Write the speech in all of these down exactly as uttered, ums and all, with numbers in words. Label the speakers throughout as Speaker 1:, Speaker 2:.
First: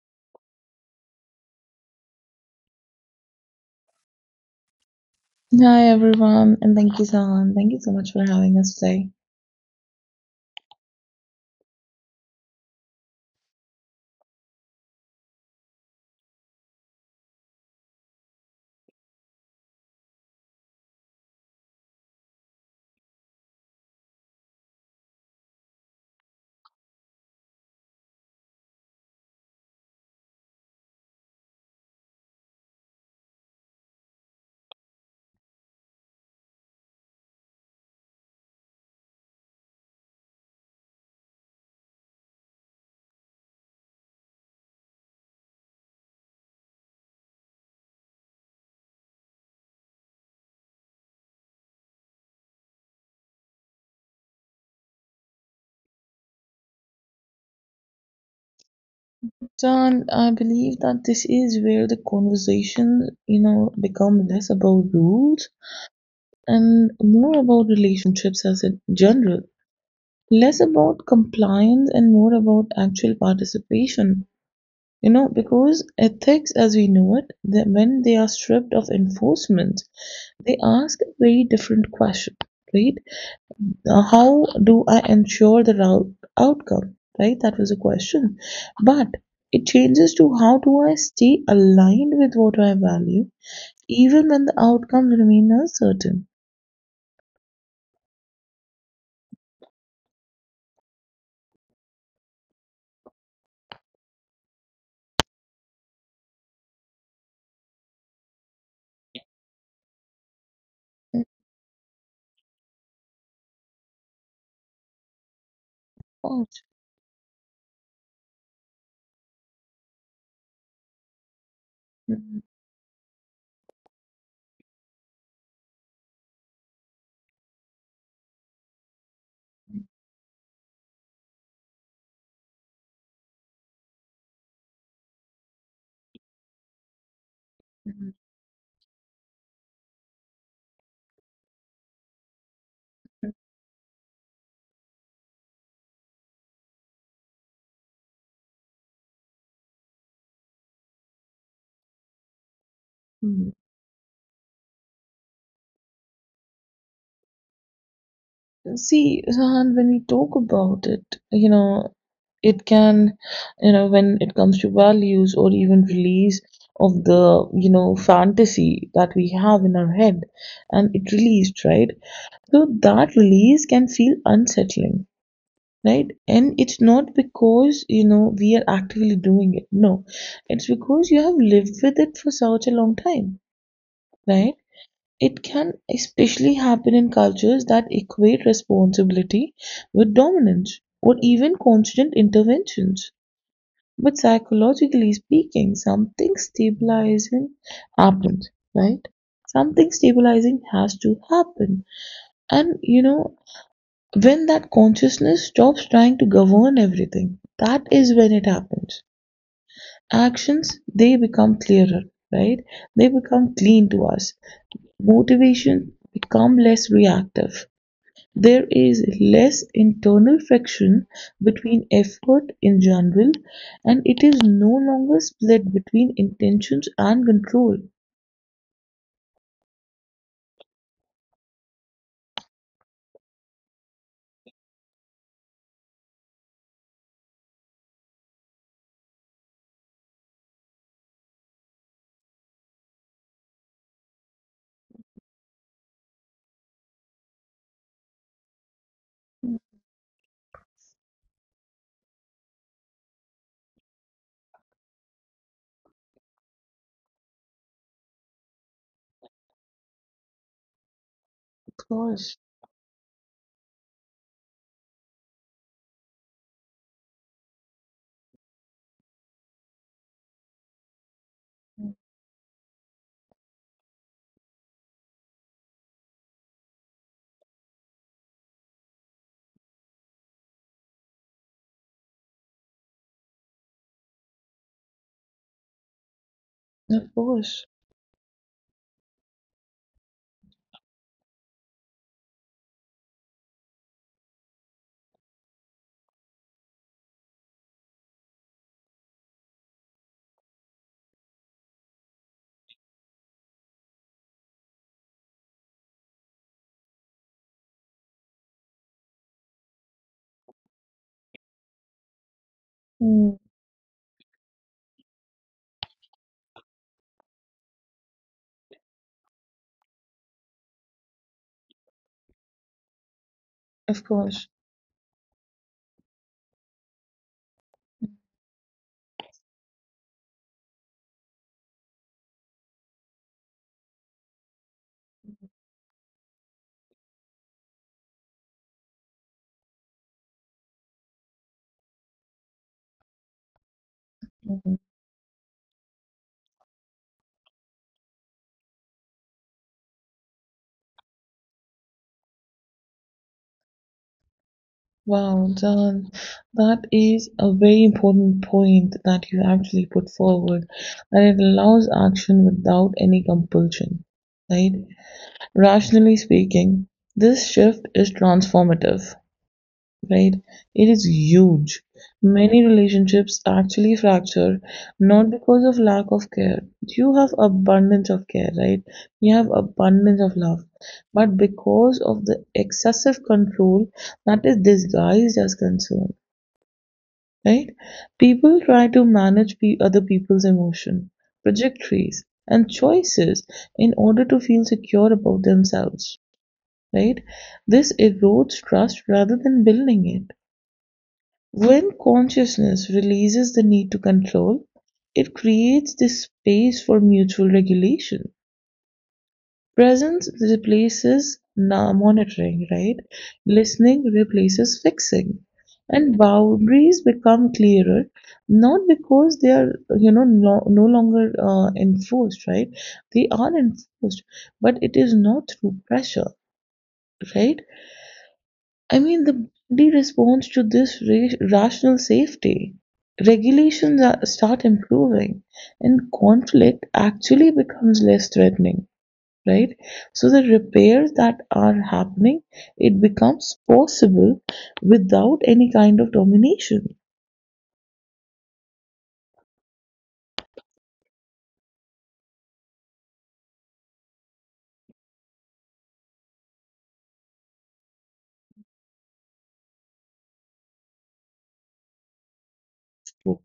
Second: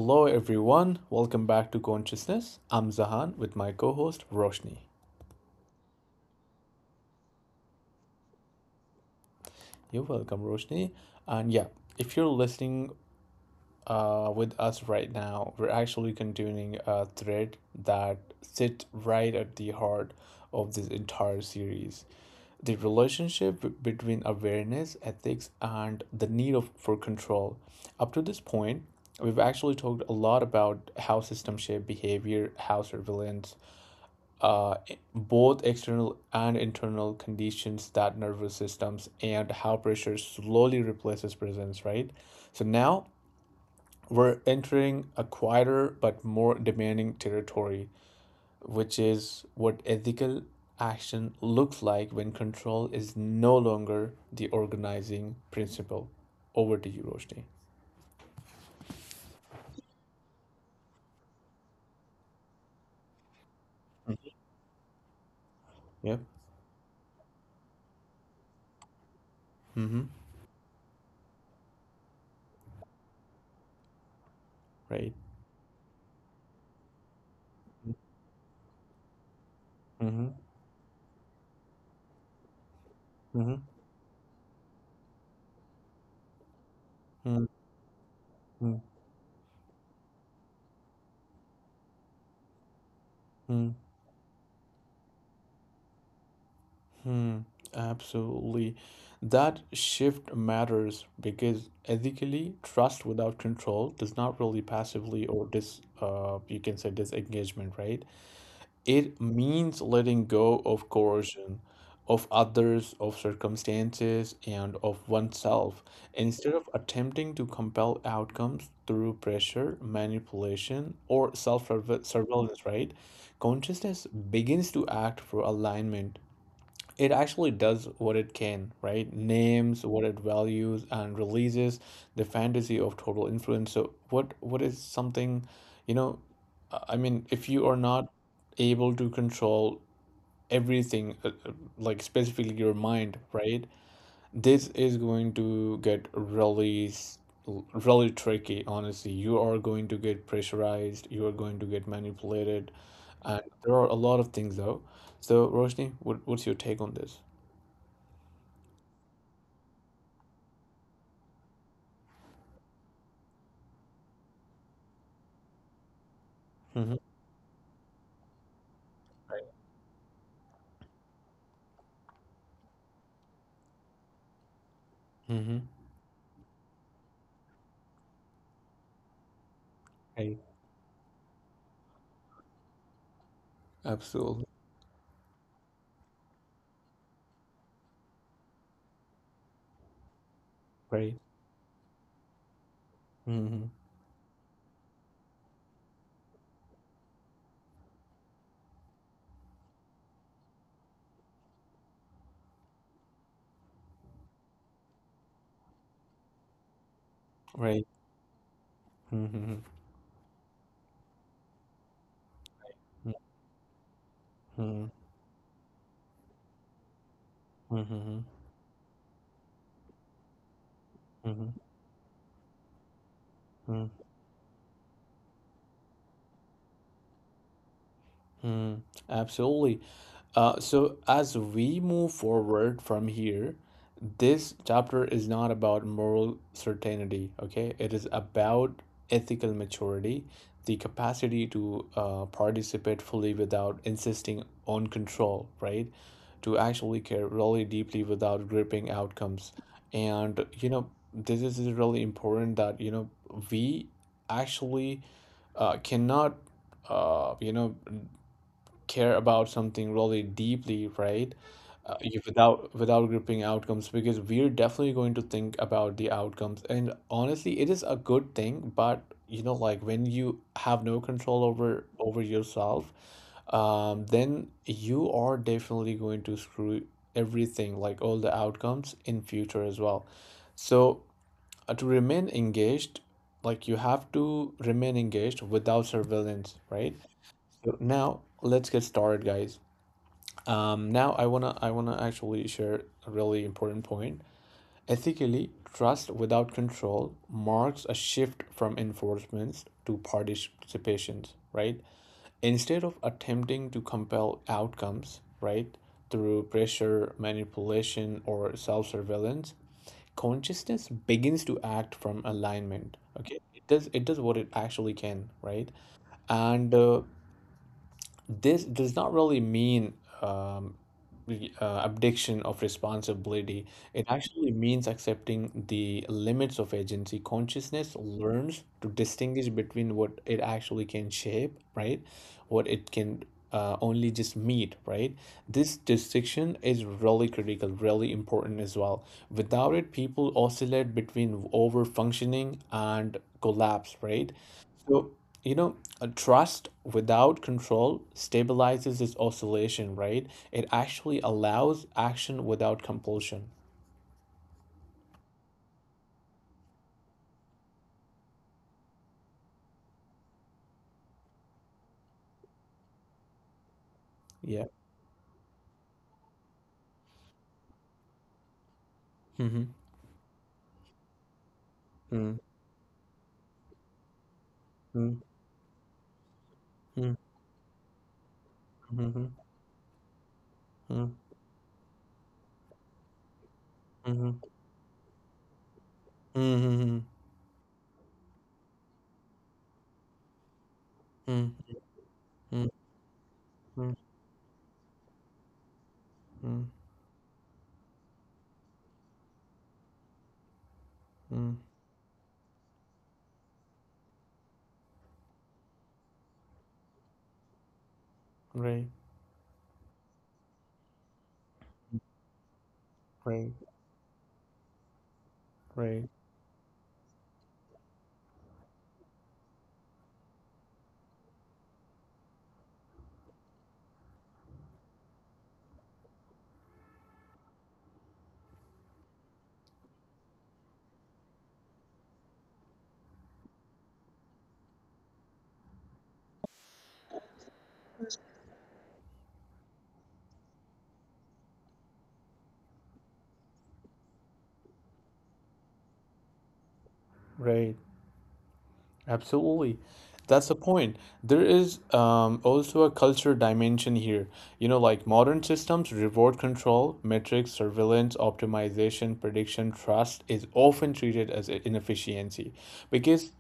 Speaker 1: Hello, everyone. Welcome back to Consciousness. I'm Zahan with my co host Roshni.
Speaker 2: Hi everyone, and thank you, Sahan. Thank you so much for having us today.
Speaker 1: You're welcome, Roshni. And yeah, if you're listening uh, with us right now, we're actually continuing a thread that sits right at the heart of this entire series the relationship b- between awareness, ethics, and the need of, for control. Up to this point, we've actually talked a lot about how systems shape behavior, how surveillance uh, both external and internal conditions that nervous systems and how pressure slowly replaces presence, right? So now we're entering a quieter but more demanding territory, which is what ethical action looks like when control is no longer the organizing principle. Over to you, Roshni.
Speaker 2: Don, I believe that this is where the conversation, you know, become less about rules
Speaker 1: Yep.
Speaker 2: and more about relationships as in general.
Speaker 1: Mm-hmm.
Speaker 2: Less about compliance and more about actual participation. You
Speaker 1: Right.
Speaker 2: know, because ethics as we know it, that when they are stripped of enforcement,
Speaker 1: Mm-hmm.
Speaker 2: they ask a very different question, right?
Speaker 1: Mm-hmm.
Speaker 2: Now, how do I ensure the route outcome? Right? That was a question. But it changes to how do I stay aligned with what I value,
Speaker 1: Mm-hmm.
Speaker 2: even when the outcomes remain uncertain.
Speaker 1: Hmm, absolutely. That shift matters because ethically, trust without control does not really passively or dis uh you can say disengagement, right? It means letting go of coercion, of others, of circumstances, and of oneself, instead of attempting to compel outcomes through pressure, manipulation, or self-surveillance, right? Consciousness begins to act for alignment it actually does what it can, right? Names what it values and releases the fantasy of total influence. So what what is something, you know, I I mean, if you are not able to control everything, uh, uh, like specifically your mind, right? This is going to get really, s- l- really tricky, honestly. You are going to get pressurized, you are going to get manipulated, and there are a lot of things though. So, Roshni, what, what's your take on this?
Speaker 2: See, Rahan, when we talk about it, you know, it can, you know, when it comes to values or even release of the, you know, fantasy that we have in our head and it released, right? So that release can feel unsettling,
Speaker 1: Mm-hmm.
Speaker 2: right? And it's not because, you know, we are actively doing it. No,
Speaker 1: Right.
Speaker 2: it's because you have lived with it for such a long time,
Speaker 1: Absolutely.
Speaker 2: right? It can especially happen in cultures that equate responsibility with dominance or
Speaker 1: Right.
Speaker 2: even constant interventions.
Speaker 1: Mm-hmm.
Speaker 2: But psychologically speaking, something stabilizing happens, right? Something stabilizing has to happen. And you know, when that consciousness stops trying to govern everything, that
Speaker 1: Right.
Speaker 2: is when it happens.
Speaker 1: Mm-hmm.
Speaker 2: Actions, they become clearer, right? They become clean to us.
Speaker 1: Mm-hmm.
Speaker 2: Motivation become less reactive.
Speaker 1: Mm-hmm.
Speaker 2: There is less internal friction
Speaker 1: Mm-hmm. Mm-hmm.
Speaker 2: between effort in general, and it is no longer split between intentions and control.
Speaker 1: Mm-hmm. Absolutely. Uh, so, as we move forward from here, this chapter is not about moral certainty, okay? It is about ethical maturity, the capacity to uh, participate fully without insisting on control, right? To actually care really deeply without gripping outcomes. And, you know, this is really important that, you know, we actually uh, cannot, uh, you know, care about something really deeply, right?
Speaker 2: Of
Speaker 1: Uh, you-
Speaker 2: course.
Speaker 1: without without gripping outcomes because we're definitely going to think about the outcomes and honestly it is a good thing but you know like when you have no control over
Speaker 2: Mm.
Speaker 1: over yourself um then you are definitely going to screw everything like all the outcomes in future as well so uh, to remain engaged like you have to remain engaged without surveillance right
Speaker 2: Of course.
Speaker 1: so now let's get started, guys. Um, now I wanna I wanna actually share a really important point. Ethically, trust without control marks a shift from enforcements to participations, right? Instead of attempting to compel outcomes, right, through pressure, manipulation, or self-surveillance, consciousness begins to act from alignment.
Speaker 2: Mm.
Speaker 1: Okay, it does it does what it actually can, right? And uh, this does not really mean um, re- uh, abdiction of responsibility.
Speaker 2: Of
Speaker 1: It
Speaker 2: course.
Speaker 1: actually means accepting the limits of agency. Consciousness learns to distinguish between what it actually can shape, right? What it can uh, only just meet, right? This distinction is really critical, really important as well. Without it, people oscillate between over functioning and collapse, right?
Speaker 2: Mm.
Speaker 1: So, you know, a trust without control stabilizes its oscillation, right? It actually allows action without compulsion.
Speaker 2: Wow, John, that is a very important point that you actually put forward, that it allows action without any compulsion,
Speaker 1: Yeah.
Speaker 2: right? Rationally speaking, this shift is transformative,
Speaker 1: Mm-hmm.
Speaker 2: right? It is huge.
Speaker 1: Mm-hmm.
Speaker 2: Many relationships actually fracture not because of lack of care. You
Speaker 1: Mm-hmm.
Speaker 2: have abundance of care, right?
Speaker 1: Mm-hmm. Mm-hmm.
Speaker 2: You have abundance of love, but because of the excessive control that is disguised as concern,
Speaker 1: Mm-hmm.
Speaker 2: right? People try to manage pe- other people's emotion, trajectories, and choices in
Speaker 1: Mm-hmm.
Speaker 2: order to feel secure about themselves, right? This erodes trust rather than building it.
Speaker 1: Mm-hmm.
Speaker 2: When consciousness releases the need to control, it creates the space for mutual regulation.
Speaker 1: Right.
Speaker 2: Presence replaces monitoring, right?
Speaker 1: Right.
Speaker 2: Listening replaces fixing.
Speaker 1: Right.
Speaker 2: And boundaries become clearer, not because they are, you know, no, no longer uh, enforced, right? They are enforced, but it is not through pressure, right? I mean, the body responds to this ra- rational safety. Regulations are, start improving, and conflict actually becomes less threatening, right? So the repairs that are happening, it becomes possible without any kind of domination.
Speaker 1: Right. Absolutely. That's the point. There is um, also a culture dimension here. You know, like modern systems reward control, metrics, surveillance, optimization, prediction, trust is often treated as i- inefficiency because
Speaker 2: True.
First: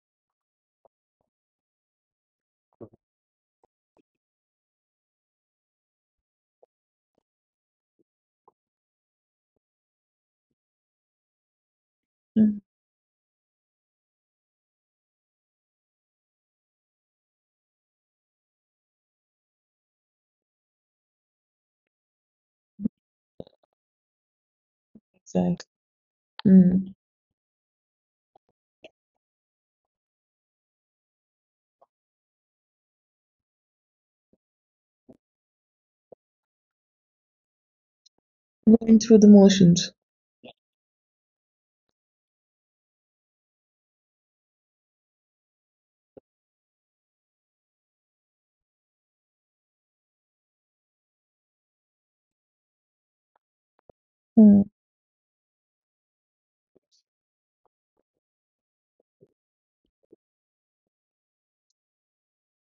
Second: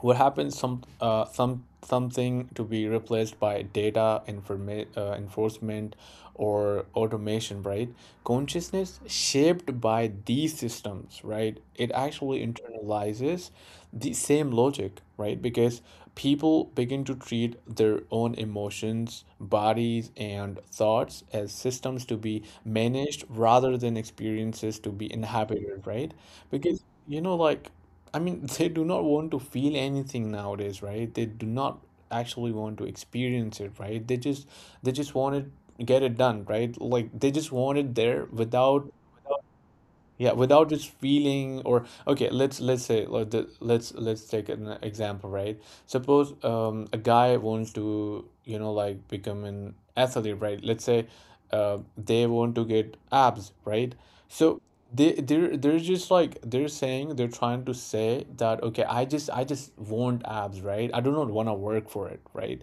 Speaker 1: what happens some uh, some something to be replaced by data informa- uh, enforcement or automation right consciousness shaped by these systems right it actually
Speaker 2: Mm.
Speaker 1: internalizes the same logic right because people begin to treat their own emotions bodies and thoughts as systems to be managed rather than experiences to be
Speaker 2: Exactly.
Speaker 1: inhabited right because
Speaker 2: Mm.
Speaker 1: you know like I mean, they do not want to feel anything nowadays, right? They do not actually want to experience it, right? They just they just want it get it done, right? Like they just want it there without
Speaker 2: Going through the motions.
Speaker 1: yeah, without just feeling or okay, let's let's say like the, let's let's take an example, right? Suppose um a guy wants to, you know, like become an athlete, right? Let's say uh they want to get abs, right? So
Speaker 2: Mm.
Speaker 1: they they're they're just like they're saying they're trying to say that okay, I just I just want abs, right? I do not want to work for it, right?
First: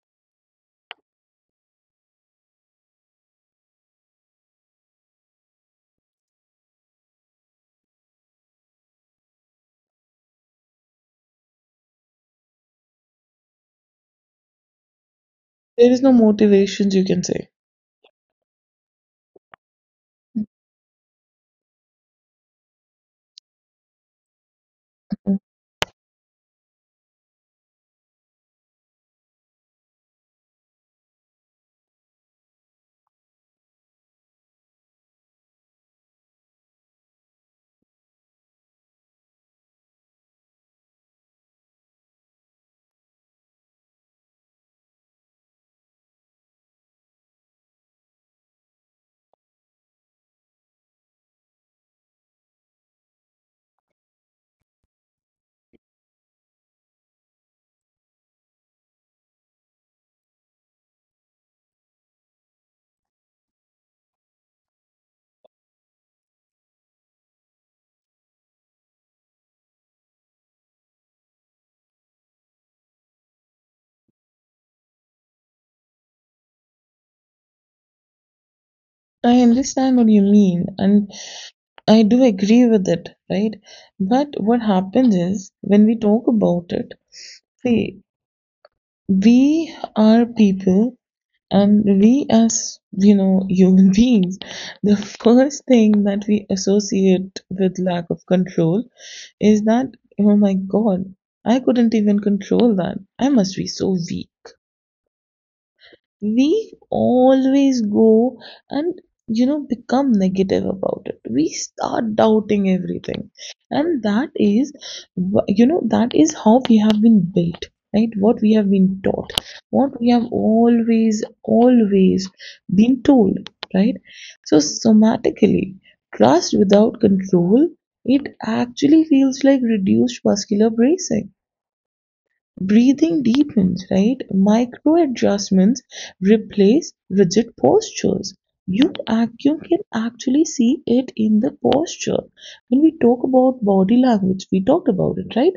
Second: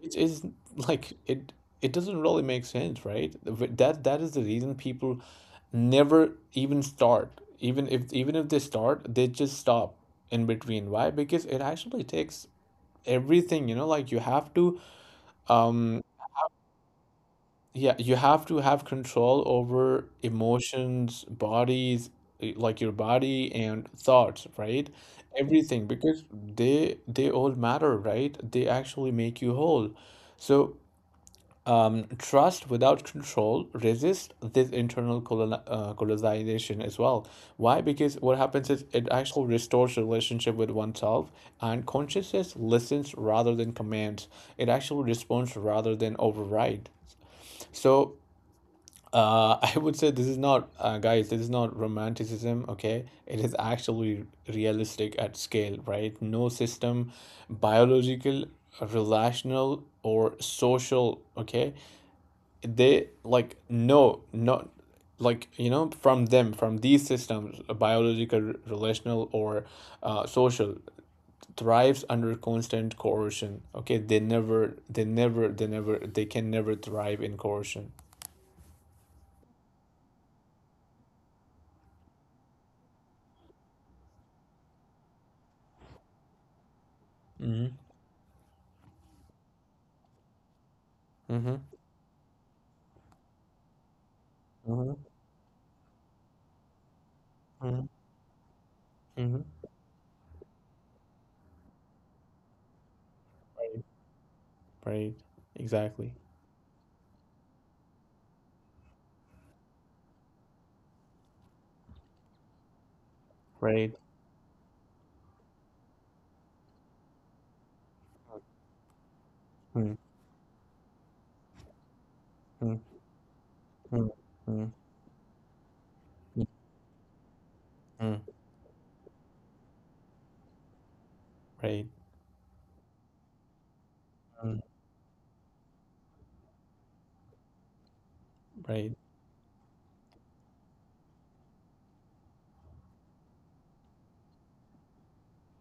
Speaker 1: Which is like it it doesn't really make sense, right? Th- That that is the reason people never even start. Even if even if they start, they just stop in between. Why? Because it actually takes everything, you know, like you have to
Speaker 2: There is
Speaker 1: um
Speaker 2: no motivations, you can say.
Speaker 1: yeah, you have to have control over emotions, bodies, eh, like your body and thoughts, right?
Speaker 2: Mm.
Speaker 1: Everything because they they all matter, right? They actually make you whole. So Um, trust without control resists this internal colon- uh, colonization as well. Why? Because what happens is it actually restores relationship with oneself, and consciousness listens rather than commands. It actually responds rather than override. So uh, I would say this is not, uh, guys, this is not romanticism, okay? It is actually realistic at scale, right? No system, biological, relational, or social, okay? they like know not like you know from them from these systems uh, biological relational or uh, social thrives under constant coercion okay they never they never they never they can never thrive in coercion
Speaker 2: I understand what you mean, and I do agree with it, right? But what happens is when we talk about it,
Speaker 1: mm-hmm.
Speaker 2: see, we are people,
Speaker 1: Mm-hmm.
Speaker 2: and we as, you know, human beings,
Speaker 1: Mm-hmm.
Speaker 2: the first thing that we associate with
Speaker 1: Mm-hmm.
Speaker 2: lack of control
Speaker 1: Mm-hmm.
Speaker 2: is that, oh my God, I couldn't even control that. I must be
Speaker 1: right
Speaker 2: so weak.
Speaker 1: right exactly
Speaker 2: We always go and, you know, become negative about it. We start doubting everything,
Speaker 1: right
Speaker 2: and that is wh- you know, that is how we have been built, right? What we have been taught,
Speaker 1: mm
Speaker 2: what we have always always
Speaker 1: mm
Speaker 2: been told, right?
Speaker 1: mm
Speaker 2: So
Speaker 1: mm
Speaker 2: somatically,
Speaker 1: mm
Speaker 2: trust without control,
Speaker 1: mm.
Speaker 2: it actually feels like reduced muscular bracing.
Speaker 1: right
Speaker 2: Breathing deepens, right?
Speaker 1: mm
Speaker 2: Micro adjustments replace rigid postures.
Speaker 1: right
Speaker 2: You, act, you can actually see it in the posture. When we talk about body language, we talked about it, right?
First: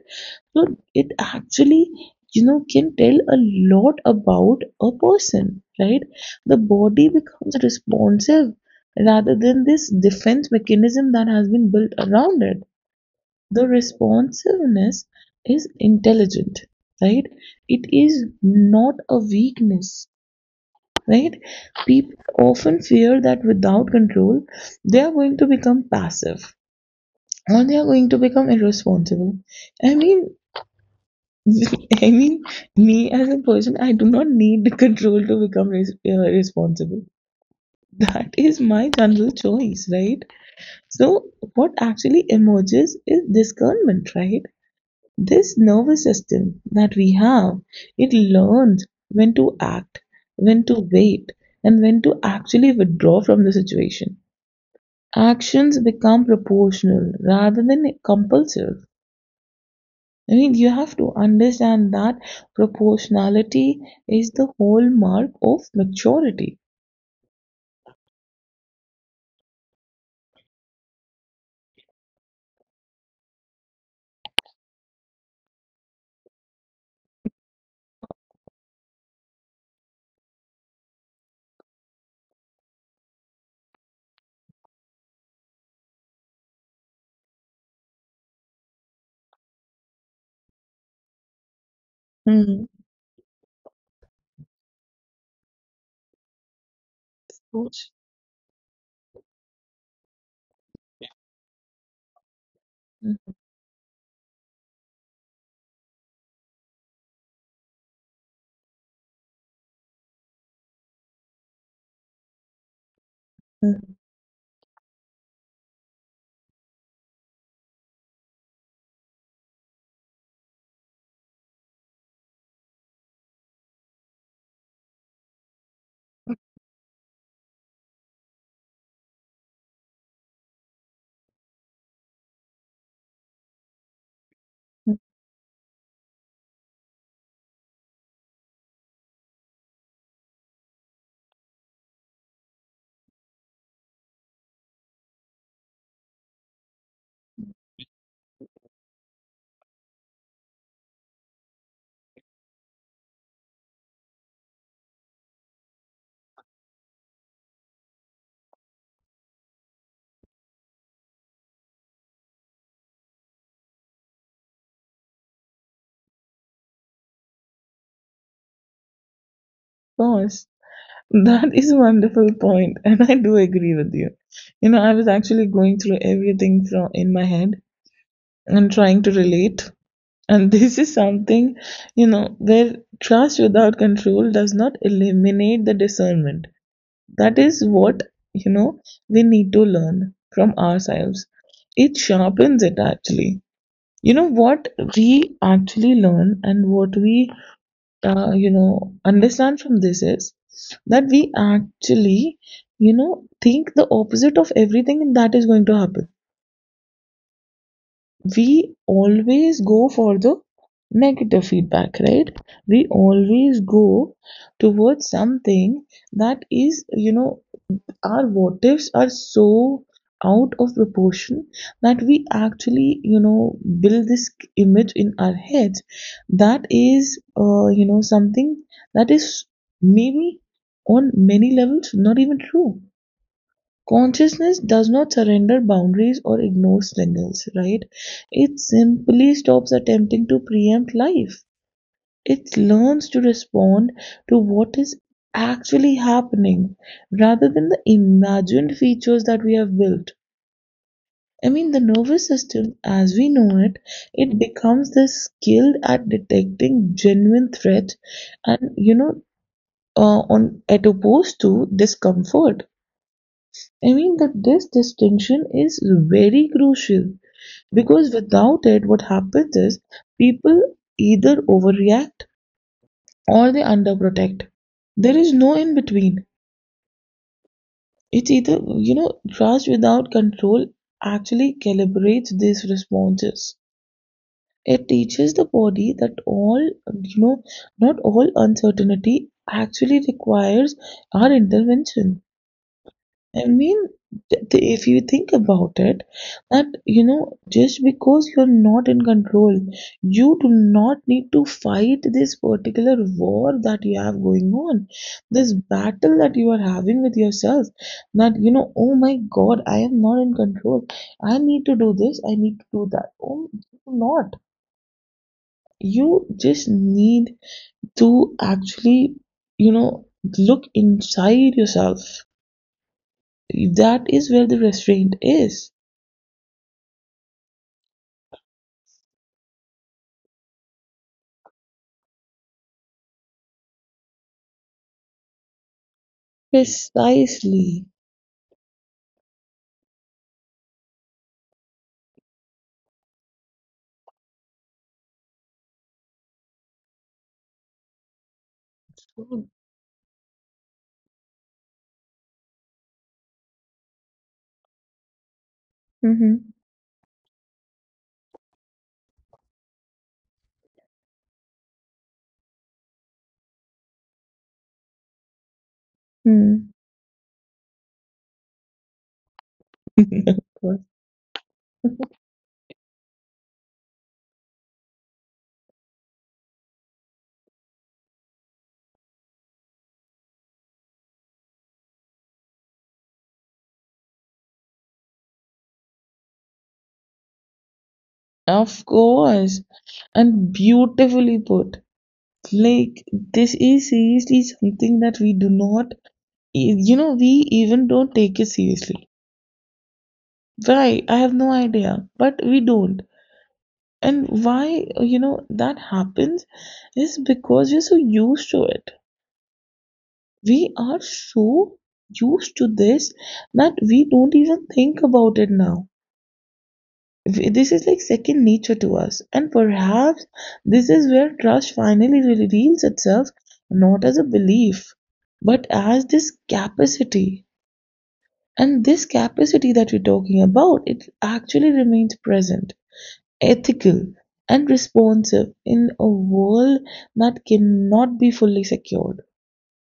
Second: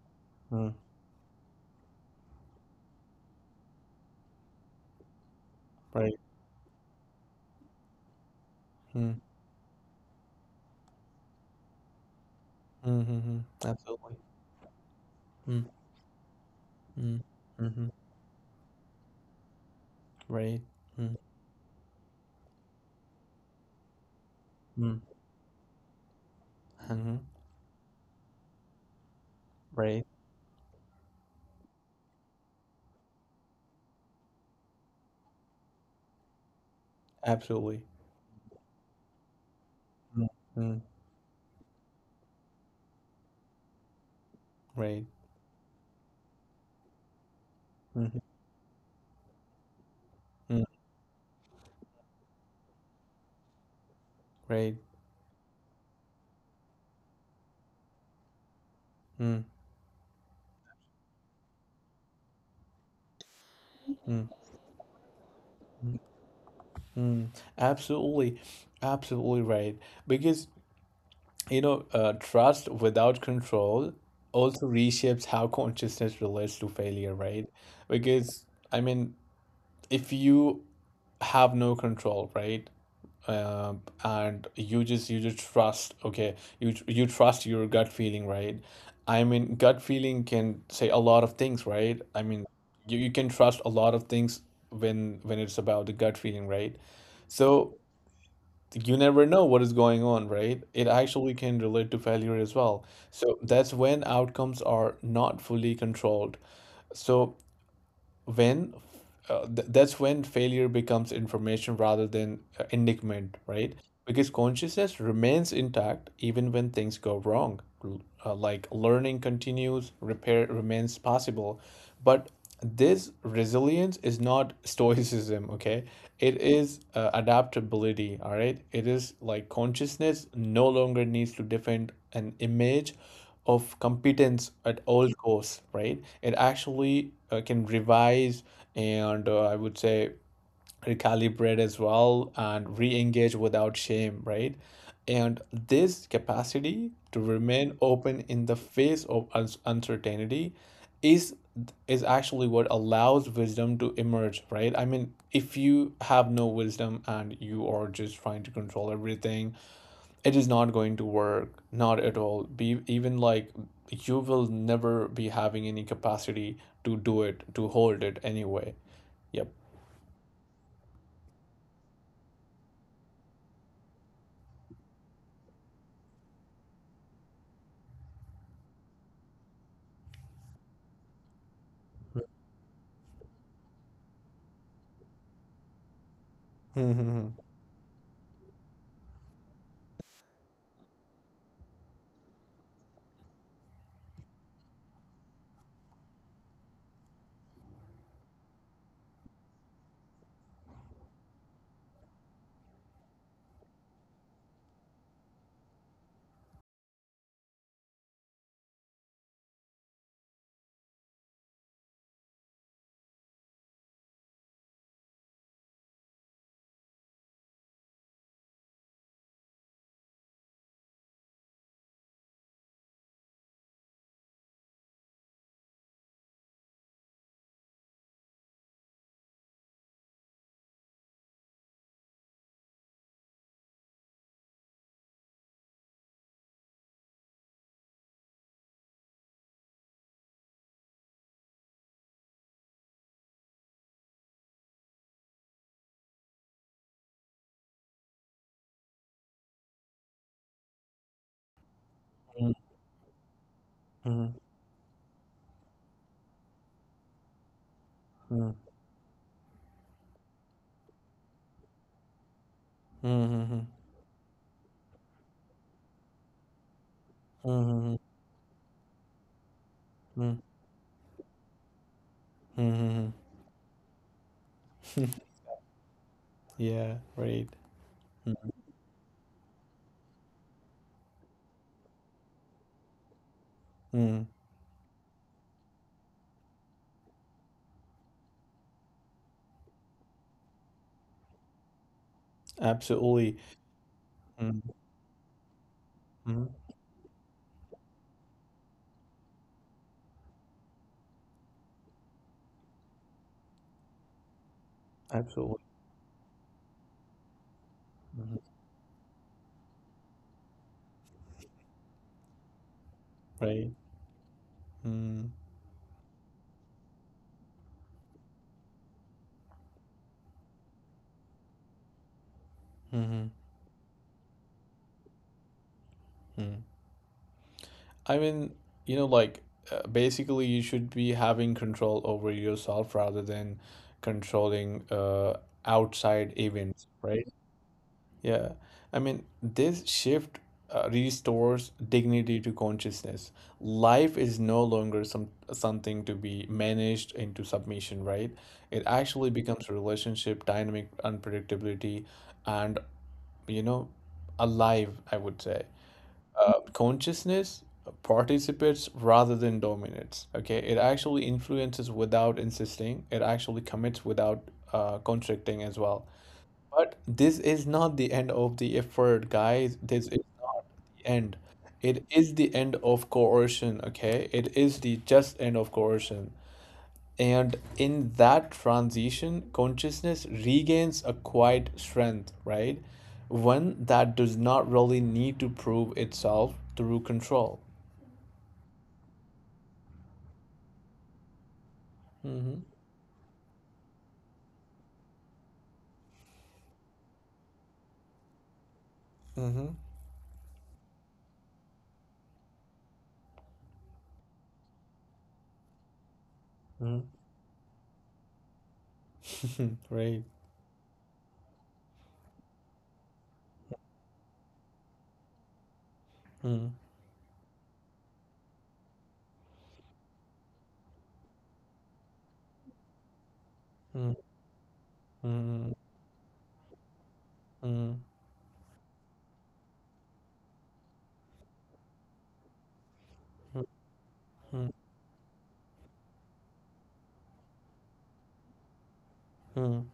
Speaker 1: mm
Speaker 2: So it actually, you know, can tell a lot about a person, right?
Speaker 1: right
Speaker 2: The body becomes responsive
Speaker 1: mm
Speaker 2: rather than this defense mechanism that has been built around it.
Speaker 1: mm mm mm.
Speaker 2: The
Speaker 1: absolutely
Speaker 2: responsiveness
Speaker 1: mm
Speaker 2: is intelligent,
Speaker 1: mm
Speaker 2: right?
Speaker 1: mm
Speaker 2: It is not a weakness,
Speaker 1: Right. Mm,
Speaker 2: right? People often fear that without control, they
Speaker 1: mm,
Speaker 2: are going to become passive
Speaker 1: mhm,
Speaker 2: or they are going to become irresponsible. I
Speaker 1: right.
Speaker 2: mean, I mean, me as a person, I do not need the control to become res- uh, responsible.
Speaker 1: Absolutely.
Speaker 2: That is my general choice, right?
Speaker 1: Mm, mm,
Speaker 2: So, what actually emerges is discernment, right?
Speaker 1: right.
Speaker 2: This nervous system that we have, it
Speaker 1: Mhm,
Speaker 2: learns when to act, when
Speaker 1: mm,
Speaker 2: to wait, and when to actually withdraw from the situation.
Speaker 1: right.
Speaker 2: Actions become proportional rather than compulsive.
Speaker 1: Mm,
Speaker 2: I mean, you have to understand that proportionality
Speaker 1: mm,
Speaker 2: is the hallmark of
Speaker 1: mm,
Speaker 2: maturity.
Speaker 1: mm. Absolutely. Absolutely right. Because, you know, uh, trust without control also reshapes how consciousness relates to failure, right? Because, I mean, if you have no control, right? Uh, and you just you just trust okay you you trust your gut feeling right I mean gut feeling can say a lot of things right I mean
Speaker 2: Hmm.
Speaker 1: you, you can trust a lot of things when when it's about the gut feeling right
Speaker 2: Of
Speaker 1: so
Speaker 2: course.
Speaker 1: you never know what is going on right it actually can relate to failure as well so
Speaker 2: Mhm.
Speaker 1: that's when outcomes are not fully controlled so when uh, th- that's when failure becomes information rather than uh, indictment, right? Because consciousness remains intact even when things go wrong. L- Uh, like learning continues, repair remains possible. But this resilience is not stoicism, okay? It is uh, adaptability, all right? It is like consciousness no longer needs to defend an image of competence at
Speaker 2: Of
Speaker 1: all costs, right? It actually uh, can revise and uh, I would say recalibrate as well and re-engage without shame, right? And this capacity to remain open in the face of uns- uncertainty is is actually what allows wisdom to emerge, right? I mean, if you have no wisdom and you are just trying to control everything, it is not going to work, not at all. Be even like you will never be having any capacity to do it, to hold it anyway. Yep.
Speaker 2: course. That is a wonderful point, and I do agree with you. You know, I was actually going through everything from in my head and trying to relate. And this is something, you know, where trust without control does not eliminate the discernment.
Speaker 1: Mhm,
Speaker 2: That is what, you know, we need to learn from ourselves. It sharpens it actually. You know what we actually learn and what we uh, you know, understand from this is that we actually, you know, think the opposite of everything, and that is going to happen. We always go for the negative feedback, right? We always go towards something that is, you know, our what ifs are so out of proportion that we actually, you know, build this image in our heads that is uh, you know, something that is maybe on many levels not even true. Consciousness does not surrender boundaries or ignore signals, right? It simply stops attempting to preempt life. It learns to respond to what is actually happening rather than the imagined features that we have built. I mean, the nervous
Speaker 1: mhm,
Speaker 2: system, as we know it,
Speaker 1: mhm,
Speaker 2: it becomes this skilled at detecting genuine threat,
Speaker 1: mhm,
Speaker 2: and, you know, uh, on at opposed to discomfort.
Speaker 1: mhm,
Speaker 2: I mean that this distinction is very crucial,
Speaker 1: mhm,
Speaker 2: because without it, what happens is
Speaker 1: mhm,
Speaker 2: people either overreact
Speaker 1: mhm.
Speaker 2: or they underprotect. There is no in between.
Speaker 1: Yeah, right.
Speaker 2: It's
Speaker 1: Mm,
Speaker 2: either, you know, trust without control actually calibrates these responses.
Speaker 1: mm,
Speaker 2: It teaches the body that all, you know, not all uncertainty actually requires our intervention.
Speaker 1: absolutely.
Speaker 2: I mean, th-
Speaker 1: Mm,
Speaker 2: th- if you think about it, that
Speaker 1: mm,
Speaker 2: you know, just because you're not in control, you do not need to fight this particular war that you have going on, this
Speaker 1: absolutely.
Speaker 2: battle that you are having with yourself. That
Speaker 1: Mhm,
Speaker 2: you know, oh my God, I am not in control. I need to do this. I need to do that. Oh, you
Speaker 1: Right.
Speaker 2: do not.
Speaker 1: Mm,
Speaker 2: You just need to actually, you know, look inside yourself.
Speaker 1: mhm,
Speaker 2: That is where the restraint is.
Speaker 1: mm. I mean, you know, like uh, basically, you should be having control over yourself rather than controlling uh, outside events, right?
Speaker 2: Precisely.
Speaker 1: Yeah, I mean, this shift uh, restores dignity to consciousness. Life is no longer some something to be managed into submission, right? It actually becomes a relationship, dynamic unpredictability, and you know, alive, I would say.
Speaker 2: Mm-hmm.
Speaker 1: Uh, consciousness participates rather than dominates. Okay, it actually influences without insisting. It actually commits without uh, constricting as well.
Speaker 2: Mm.
Speaker 1: But this is not the end of the effort, guys. This is
Speaker 2: Of
Speaker 1: not
Speaker 2: course.
Speaker 1: the end. It is the end of coercion, okay? It is the just end of coercion. And in that transition, consciousness regains a quiet strength, right? One that does not really need to prove itself through control.
Speaker 2: Of course, and beautifully put.
Speaker 1: Mm-hmm.
Speaker 2: Like, this is seriously something that we do not, e, you know, we even don't take it seriously,
Speaker 1: Mm-hmm.
Speaker 2: right? I have no idea, but we don't. And why, you know, that happens
Speaker 1: Mm-hmm.
Speaker 2: is because we're so used to it.
Speaker 1: Right.
Speaker 2: We are so used to this that we don't even think about it now.
Speaker 1: Mm-hmm.
Speaker 2: We- This is like second nature to us. And perhaps this is where trust finally reveals itself, not as a belief, but
Speaker 1: Mm-hmm.
Speaker 2: as this capacity.
Speaker 1: Mm-hmm.
Speaker 2: And this capacity that we're talking about, it actually remains present, ethical, and
Speaker 1: Mm-hmm.
Speaker 2: responsive in a world that cannot be fully secured.
Speaker 1: Mm-hmm.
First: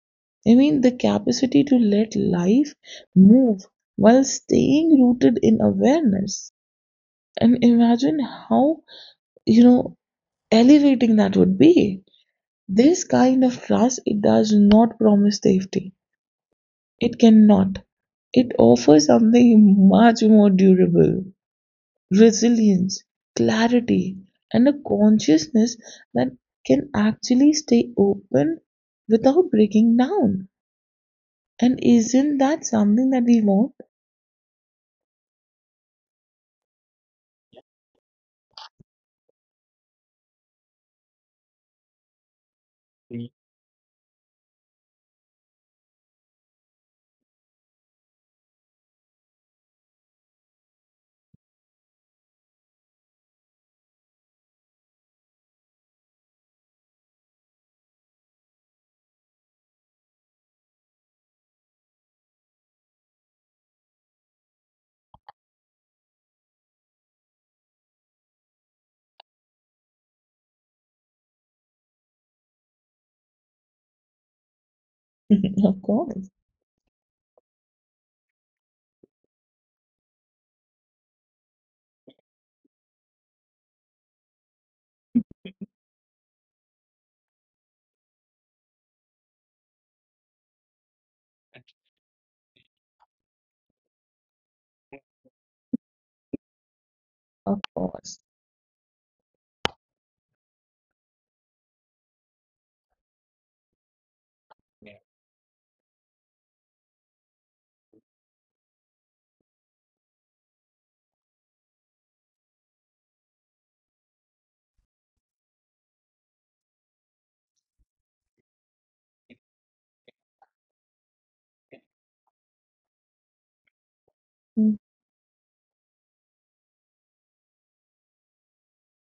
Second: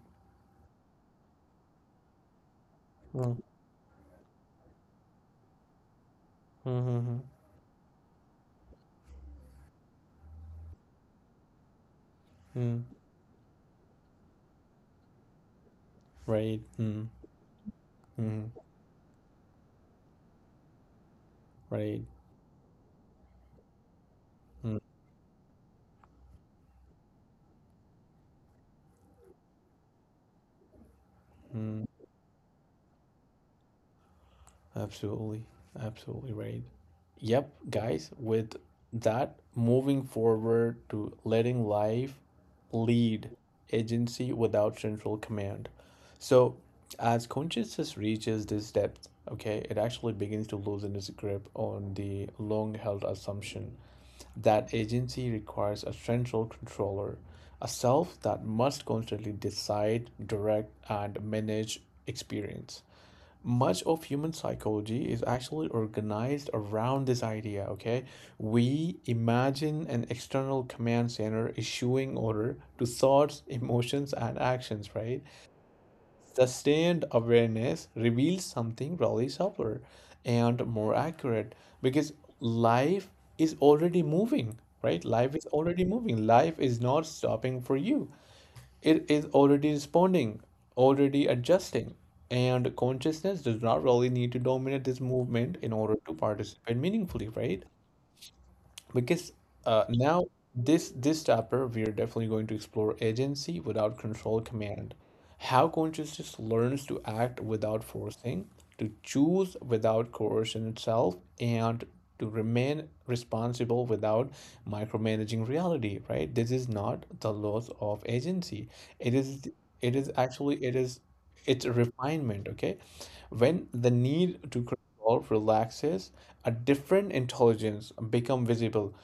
Speaker 2: I mean, the capacity to let life move while staying rooted in awareness.
Speaker 1: Mm-hmm.
Speaker 2: And imagine how, you know, elevating that would be.
Speaker 1: Mm-hmm.
Speaker 2: This kind of trust, it does not promise safety.
Speaker 1: Right. Mm,
Speaker 2: It cannot.
Speaker 1: mm,
Speaker 2: It offers something much more durable.
Speaker 1: right.
Speaker 2: Resilience, clarity, and a consciousness that can actually stay open without breaking down. And
Speaker 1: Mm-mm.
Speaker 2: isn't that something that we want?
Speaker 1: Absolutely. Absolutely right. Yep, guys, with that moving forward to letting life lead agency without central command. So, as consciousness reaches this depth, okay, it actually begins to loosen its grip on the long held assumption that agency requires a central controller, a self that must constantly decide, direct, and manage experience. Much of human psychology is actually organized around this idea, okay? We imagine an external command center issuing order to thoughts, emotions, and actions, right?
Speaker 2: Of course,
Speaker 1: Sustained awareness reveals something probably subtler and more accurate because life is already moving, right? Life is already moving. Life is not stopping for you. It is already responding, already adjusting. And consciousness does not really need to dominate this movement in order to participate meaningfully,
Speaker 2: of
Speaker 1: right?
Speaker 2: course.
Speaker 1: because uh, now this this chapter we are definitely going to explore agency without control command how consciousness learns to act without forcing to choose without coercion itself and to remain responsible without micromanaging reality right this is not the loss of agency it is it is actually it is it's a refinement okay when the need to control relaxes a different intelligence become visible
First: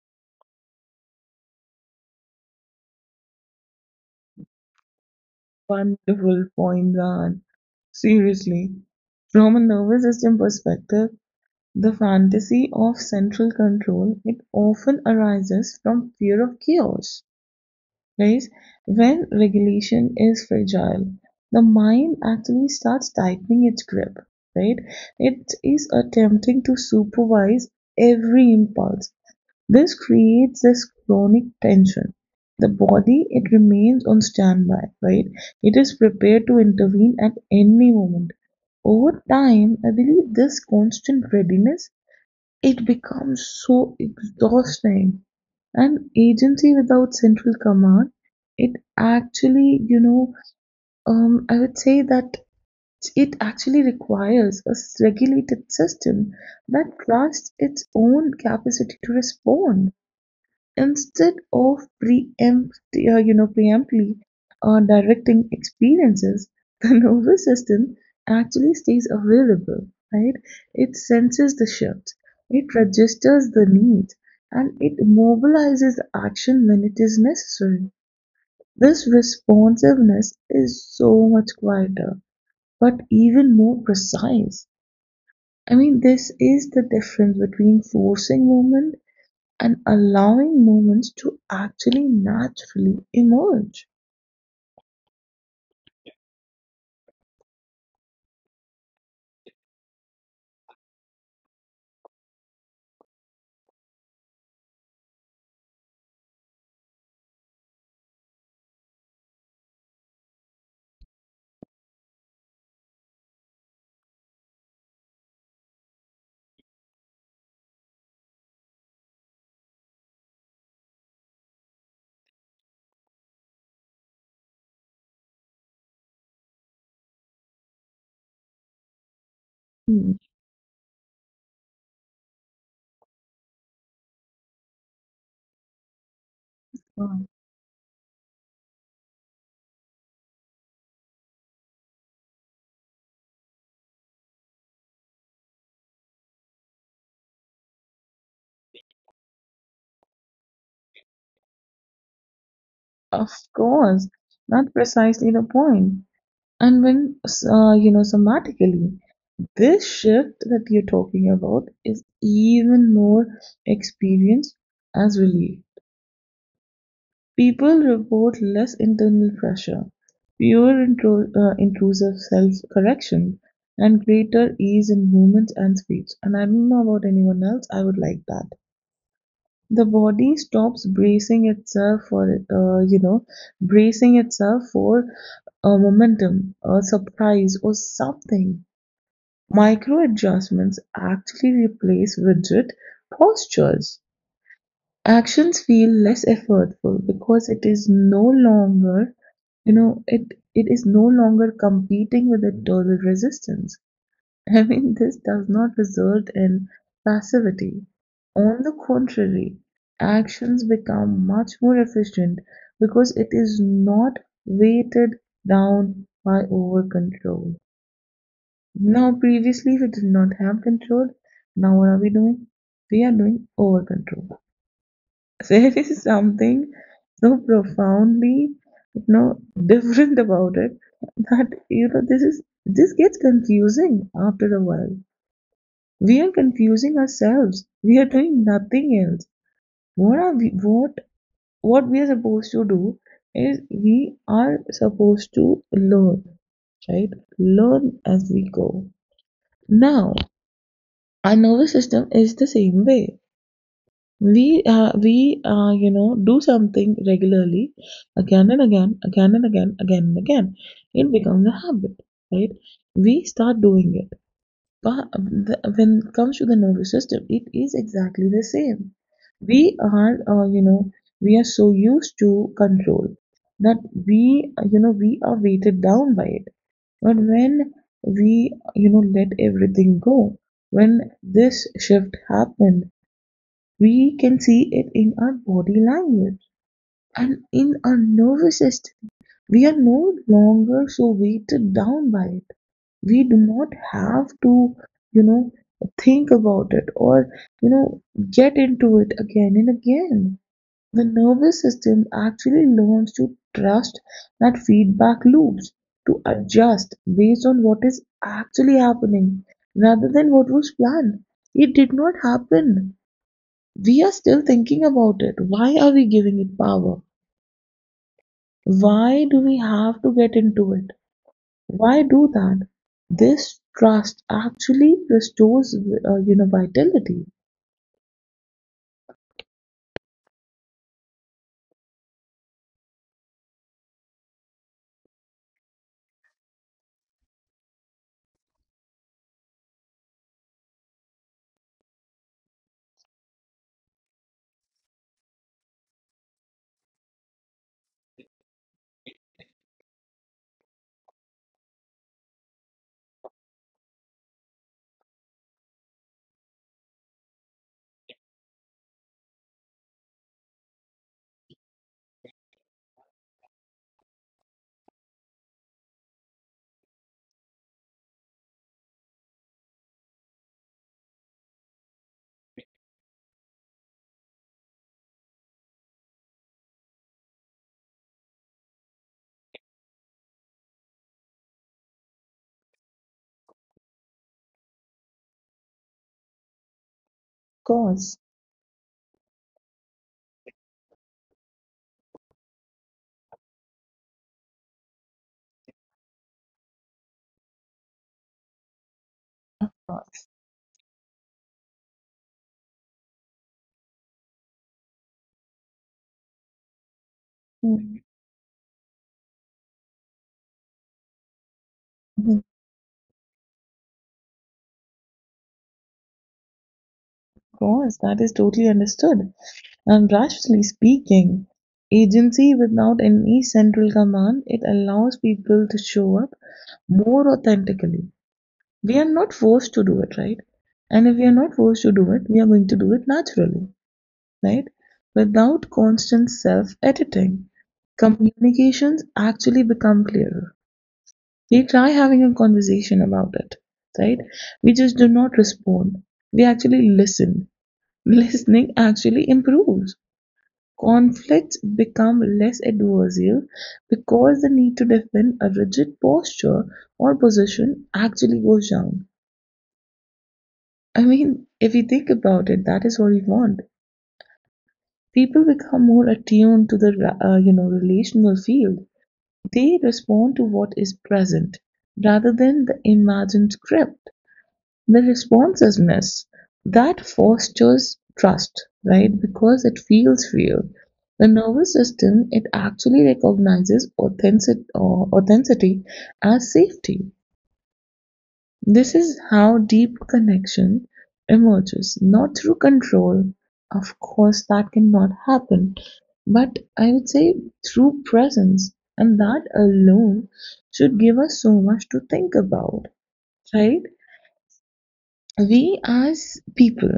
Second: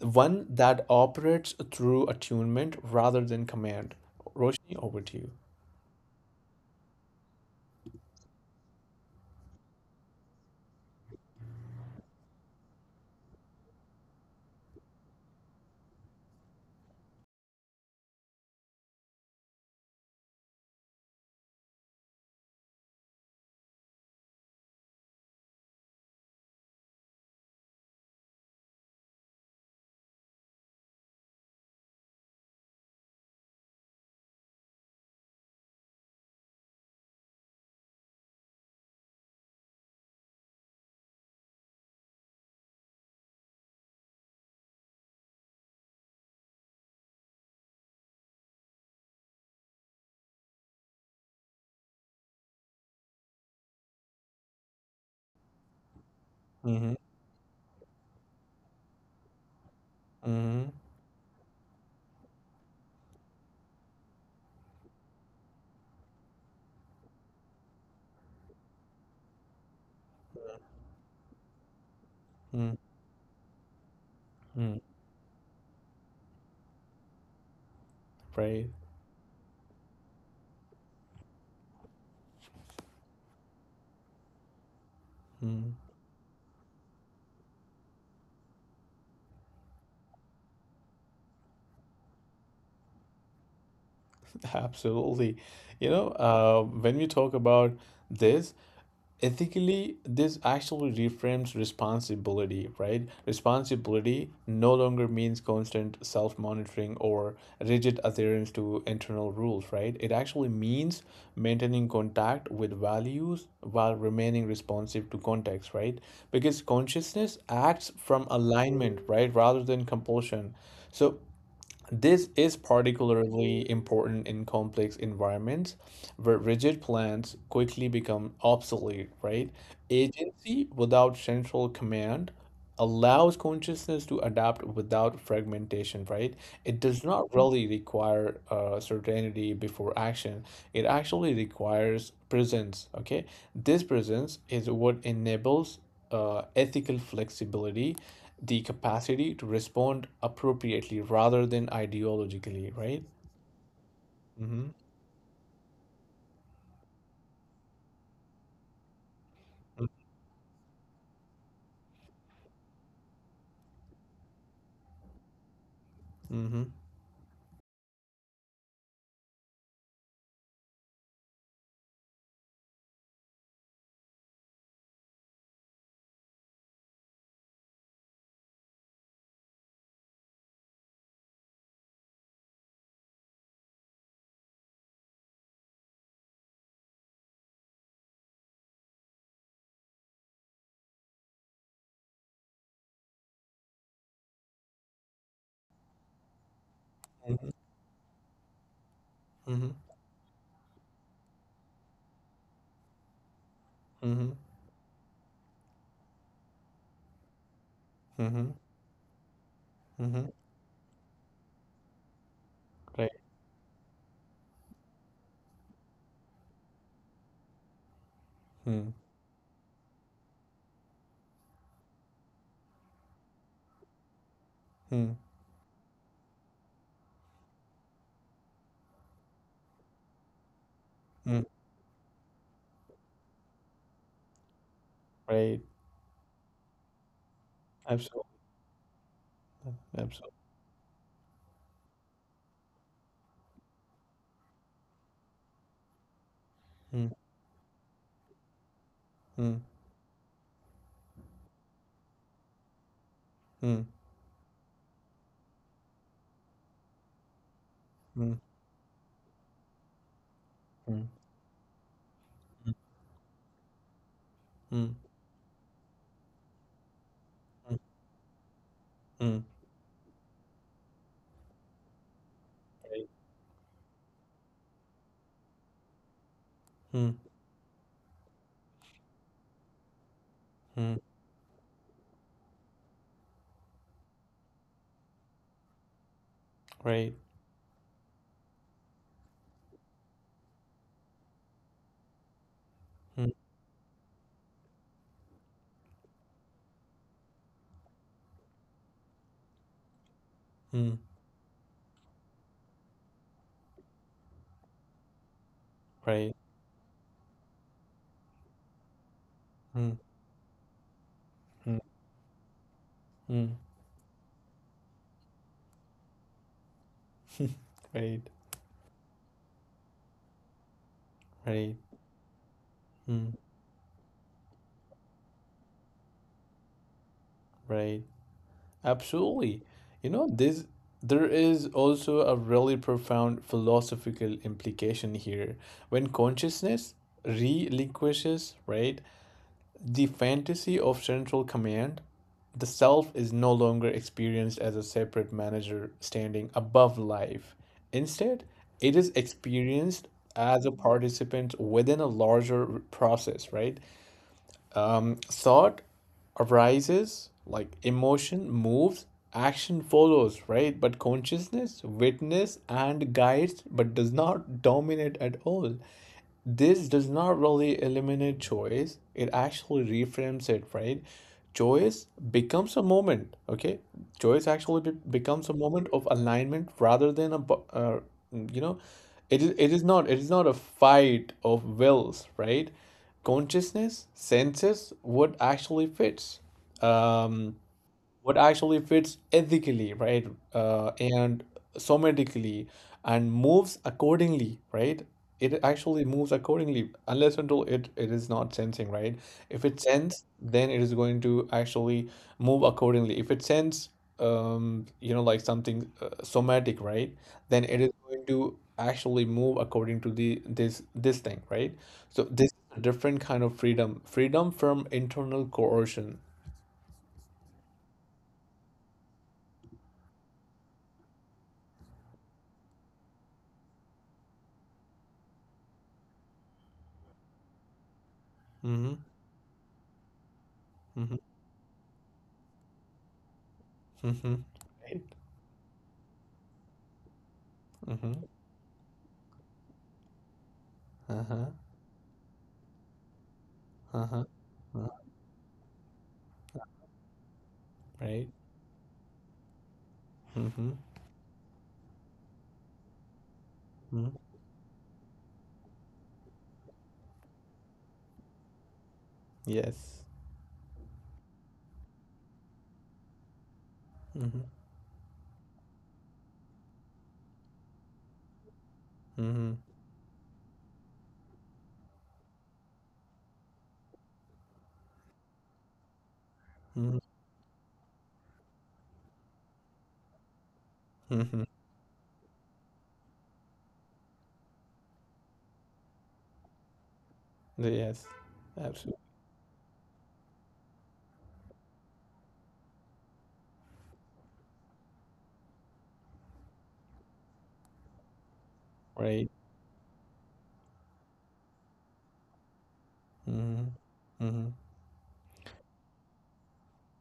Speaker 1: one that operates through attunement rather than command roshni over to you
Speaker 2: Wonderful point, Ran. Seriously. From a nervous system perspective, the fantasy of central control, it often arises from fear of chaos, right? When regulation is fragile, the mind actually starts tightening its grip, right? It is attempting to supervise every impulse. This creates this chronic tension. The body, it remains on standby, right? It is prepared to intervene at any moment. Over time, I believe this constant readiness, it becomes so exhausting. An agency without central command, it actually, you know, um, I would say that it actually requires a regulated system
Speaker 1: mm-hmm,
Speaker 2: that trusts its own capacity to respond
Speaker 1: mm-hmm,
Speaker 2: instead of preempt, uh, you know, preemptly uh, directing experiences, the nervous system actually stays available, right? It senses the shift, it registers the need,
Speaker 1: mm-hmm,
Speaker 2: and it mobilizes action when it is necessary.
Speaker 1: right
Speaker 2: This responsiveness is so much quieter, but even more precise.
Speaker 1: mm,
Speaker 2: I mean, this is the difference between forcing movement and allowing moments to actually naturally emerge.
Speaker 1: absolutely you know uh, when we talk about this ethically this actually reframes responsibility right responsibility no longer means constant self-monitoring or rigid adherence to internal rules right it actually means maintaining contact with values while remaining responsive to context right because consciousness acts from alignment right rather than compulsion so this is particularly important in complex environments where rigid plans quickly become obsolete, right?
Speaker 2: Hmm.
Speaker 1: Agency without central command allows consciousness to adapt without fragmentation, right? It does
Speaker 2: Wow.
Speaker 1: not really require uh, certainty before action. It actually requires presence, okay? This presence is what enables uh, ethical flexibility, the capacity to respond appropriately rather than ideologically, right?
Speaker 2: Of course,
Speaker 1: Mm-hmm.
Speaker 2: not precisely the point. And when, uh, you know, somatically, this shift that you're talking about is even more experienced as relief.
Speaker 1: Mm-hmm.
Speaker 2: People report less internal pressure, fewer intro- uh, intrusive self correction, and greater ease in movement and speech. And I don't know about anyone else, I would like that. The body stops bracing itself for uh, you know bracing itself for a momentum, a surprise, or something. Micro adjustments actually replace rigid postures. Actions feel less effortful because it is no longer
Speaker 1: Mm-hmm.
Speaker 2: you know it it is no longer competing with internal resistance.
Speaker 1: Mm-hmm. Mm-hmm.
Speaker 2: I mean, this does not result in passivity.
Speaker 1: Mm-hmm.
Speaker 2: On the contrary,
Speaker 1: Mm-hmm.
Speaker 2: actions become much more efficient
Speaker 1: Right.
Speaker 2: because it is not weighted down by over control.
Speaker 1: Mm.
Speaker 2: Now, previously we did not have control. Now, what are we doing? We are doing over control.
Speaker 1: Mm.
Speaker 2: There is something so profoundly, you know, different about it
Speaker 1: Mm.
Speaker 2: that you know this is this gets confusing after a while.
Speaker 1: Right.
Speaker 2: We are confusing ourselves. We are
Speaker 1: Absolutely.
Speaker 2: doing nothing else. What
Speaker 1: Absolutely.
Speaker 2: are we, what what we are supposed to do is we are supposed to learn,
Speaker 1: Mm.
Speaker 2: right? Learn as we go.
Speaker 1: Mm.
Speaker 2: Now, our nervous system is the same way. We uh, we uh, you know do something regularly,
Speaker 1: Mm.
Speaker 2: again and again, again and again, again and again.
Speaker 1: Mm.
Speaker 2: It becomes a habit, right? We start doing it.
Speaker 1: Mm.
Speaker 2: But the, when it comes to the nervous system, it is
Speaker 1: Mm.
Speaker 2: exactly the same.
Speaker 1: Mm.
Speaker 2: We are, uh, you know, we are so used to control that we, uh, you know, we are weighted down by it.
Speaker 1: Mm.
Speaker 2: But when we, you know, let everything go,
Speaker 1: Mm.
Speaker 2: when this shift happened, we can see it in our body language
Speaker 1: Right.
Speaker 2: and in our nervous system. We are no longer so weighted down by it. We
Speaker 1: Mm.
Speaker 2: do not have to you know think about it or you know get into it again and again.
Speaker 1: Mm.
Speaker 2: The nervous system actually learns to trust that feedback loops, to
Speaker 1: Right.
Speaker 2: adjust based on what is actually happening
Speaker 1: Mm. Mm. Right. Mm.
Speaker 2: rather than what was planned. It
Speaker 1: Mm.
Speaker 2: did not happen.
Speaker 1: Mm.
Speaker 2: We are still thinking about it. Why are we giving it power?
Speaker 1: Right.
Speaker 2: Why do we have to get into it?
Speaker 1: Right.
Speaker 2: Why do that?
Speaker 1: Mm.
Speaker 2: This trust actually restores uh, you know vitality.
Speaker 1: Right. Absolutely. You know, this there is also a really profound philosophical implication here. When consciousness relinquishes, right, the fantasy of central command, the self is no longer experienced as a separate manager standing above life. Instead, it is experienced as a participant within a larger process, right? Um, thought arises, like emotion moves, action follows, right? But consciousness witness and guides, but does not dominate at all this does not really eliminate choice it actually reframes it right choice becomes a moment okay choice actually be- becomes a moment of alignment rather than a bu- uh, you know it is it is not it is not a fight of wills right consciousness senses what actually fits um
Speaker 2: Of course.
Speaker 1: what actually fits ethically, right? Uh, and somatically and moves accordingly, right? It actually moves accordingly unless until it, it is not sensing, right? If it sense, then it is going to actually move accordingly. If it sense, um, you know, like something uh, somatic, right? Then it is
Speaker 2: Mm.
Speaker 1: going to actually move according to the this this thing, right? So
Speaker 2: Of
Speaker 1: this is a different kind of freedom, freedom from internal coercion.
Speaker 2: course, that is totally understood. And rationally speaking, agency without any central command, it allows people to show up more authentically.
Speaker 1: Mm-hmm.
Speaker 2: We are not forced to do it, right? And
Speaker 1: Mm-hmm.
Speaker 2: if we are not forced to do it, we are going to do it naturally,
Speaker 1: Mm-hmm.
Speaker 2: right?
Speaker 1: right?
Speaker 2: Without constant self-editing,
Speaker 1: Mm-hmm.
Speaker 2: communications actually become clearer.
Speaker 1: Uh-huh.
Speaker 2: We try having a conversation about it, right?
Speaker 1: Uh-huh.
Speaker 2: We
Speaker 1: Uh,
Speaker 2: just do not respond, we actually listen.
Speaker 1: right.
Speaker 2: Listening actually improves.
Speaker 1: Mm-hmm.
Speaker 2: Conflicts become less adversarial
Speaker 1: Mm-hmm.
Speaker 2: because the need to defend a rigid posture or position actually goes down.
Speaker 1: Yes.
Speaker 2: I mean, if we think about it, that is what we want.
Speaker 1: Mm-hmm.
Speaker 2: People become more attuned to the uh, you know relational field.
Speaker 1: Mm-hmm.
Speaker 2: They respond to what is present rather than the imagined script. The response is miss.
Speaker 1: Mm-hmm.
Speaker 2: That fosters trust, right? Because it feels real. The
Speaker 1: Mm-hmm.
Speaker 2: nervous system, it actually recognizes authentic, or authenticity as safety.
Speaker 1: Yes. Absolutely.
Speaker 2: This is how deep connection emerges, not through control. Of course, that cannot happen, but I would say through presence, and
Speaker 1: Right.
Speaker 2: that alone should give us so much to think about,
Speaker 1: Mm-hmm.
Speaker 2: right?
Speaker 1: Mm-hmm.
Speaker 2: We as people,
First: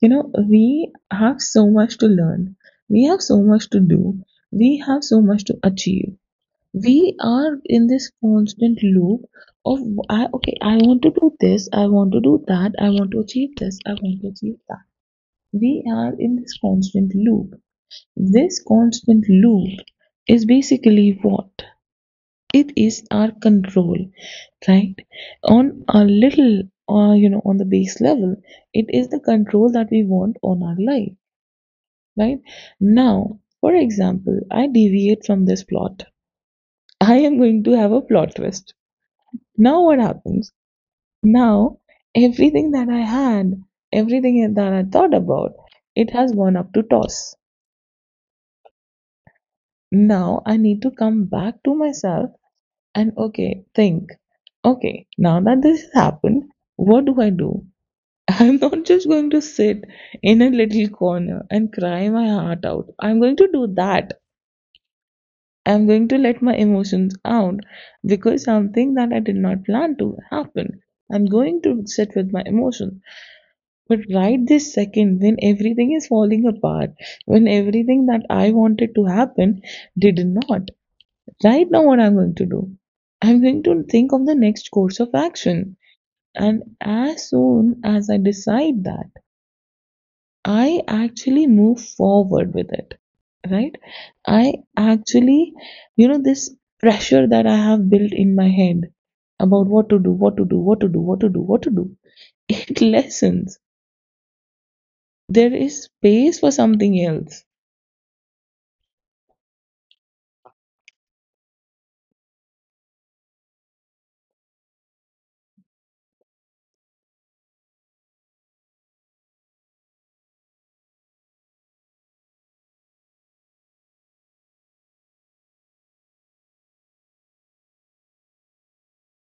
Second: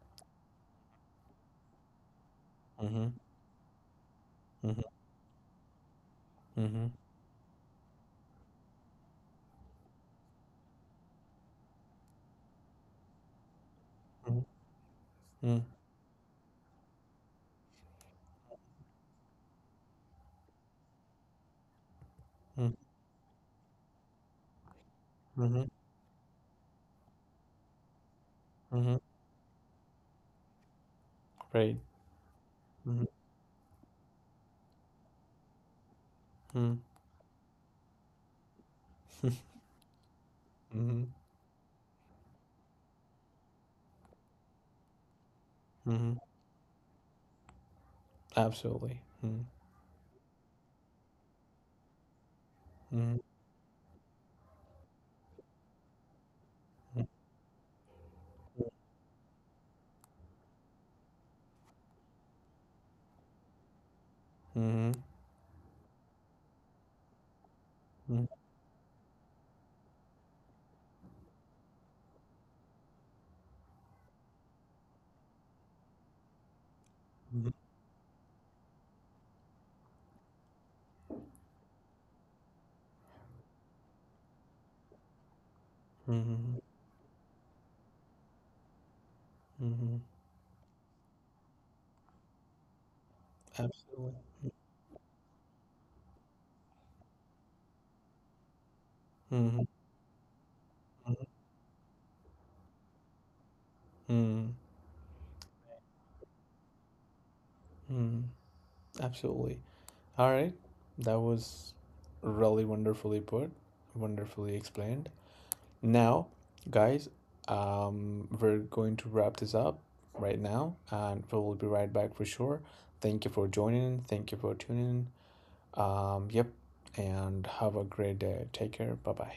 Speaker 2: you know, we have so much to learn, we
Speaker 1: Mm-hmm.
Speaker 2: have so much to do, we
Speaker 1: Mm-hmm.
Speaker 2: have so much to achieve.
Speaker 1: Mm-hmm.
Speaker 2: We are in this constant loop of I okay, I want to do this, I want to do that, I want to achieve this, I want to achieve that.
Speaker 1: Mm-hmm.
Speaker 2: We are in this constant loop. This constant loop is basically what? It
Speaker 1: Mm-hmm.
Speaker 2: is our control, right?
Speaker 1: Mm-hmm.
Speaker 2: On a little uh, you know on the base level, it
Speaker 1: Mm-hmm.
Speaker 2: is the control that we want on our life,
Speaker 1: Right.
Speaker 2: right?
Speaker 1: Mm-hmm.
Speaker 2: Now for example, I deviate from this plot,
Speaker 1: Mm-hmm.
Speaker 2: I am going to have a plot twist. Now what happens?
Speaker 1: Mm-hmm.
Speaker 2: Now everything that I had, everything that I thought about, it
Speaker 1: Mm-hmm.
Speaker 2: has gone up to toss.
Speaker 1: Absolutely. Mm-hmm.
Speaker 2: Now I need to come back to myself. And
Speaker 1: Mm-hmm.
Speaker 2: okay, think, okay, now that this has happened, what do I do? I'm not just going to sit in a little corner and cry my heart out. I'm going to do that.
Speaker 1: Mm-hmm.
Speaker 2: I'm going to let my emotions out because something that I did not plan to happen. I'm going to sit with my emotions. But right this second, when everything is falling apart,
Speaker 1: Mm-hmm.
Speaker 2: when everything that I wanted to happen did not, right now, what I'm going to do, I'm going to think of the next course of action.
Speaker 1: Mm-hmm.
Speaker 2: And as soon as I decide that,
Speaker 1: Mm-hmm.
Speaker 2: I actually move forward with it. Right?
Speaker 1: Absolutely.
Speaker 2: I actually, you know, this pressure that I have built in my head
Speaker 1: Mm-hmm.
Speaker 2: about what to do, what to do, what to do, what to do, what to do, it lessens.
Speaker 1: Mm-hmm.
Speaker 2: There is space for something else.
Speaker 1: Mm-hmm. Absolutely. All right, that was really wonderfully put, wonderfully explained. Now, guys, um, we're going to wrap this up right now, and we will be right back for sure. Thank you for joining. Thank you for tuning in. Um, yep, and have a great day. Take care. Bye bye.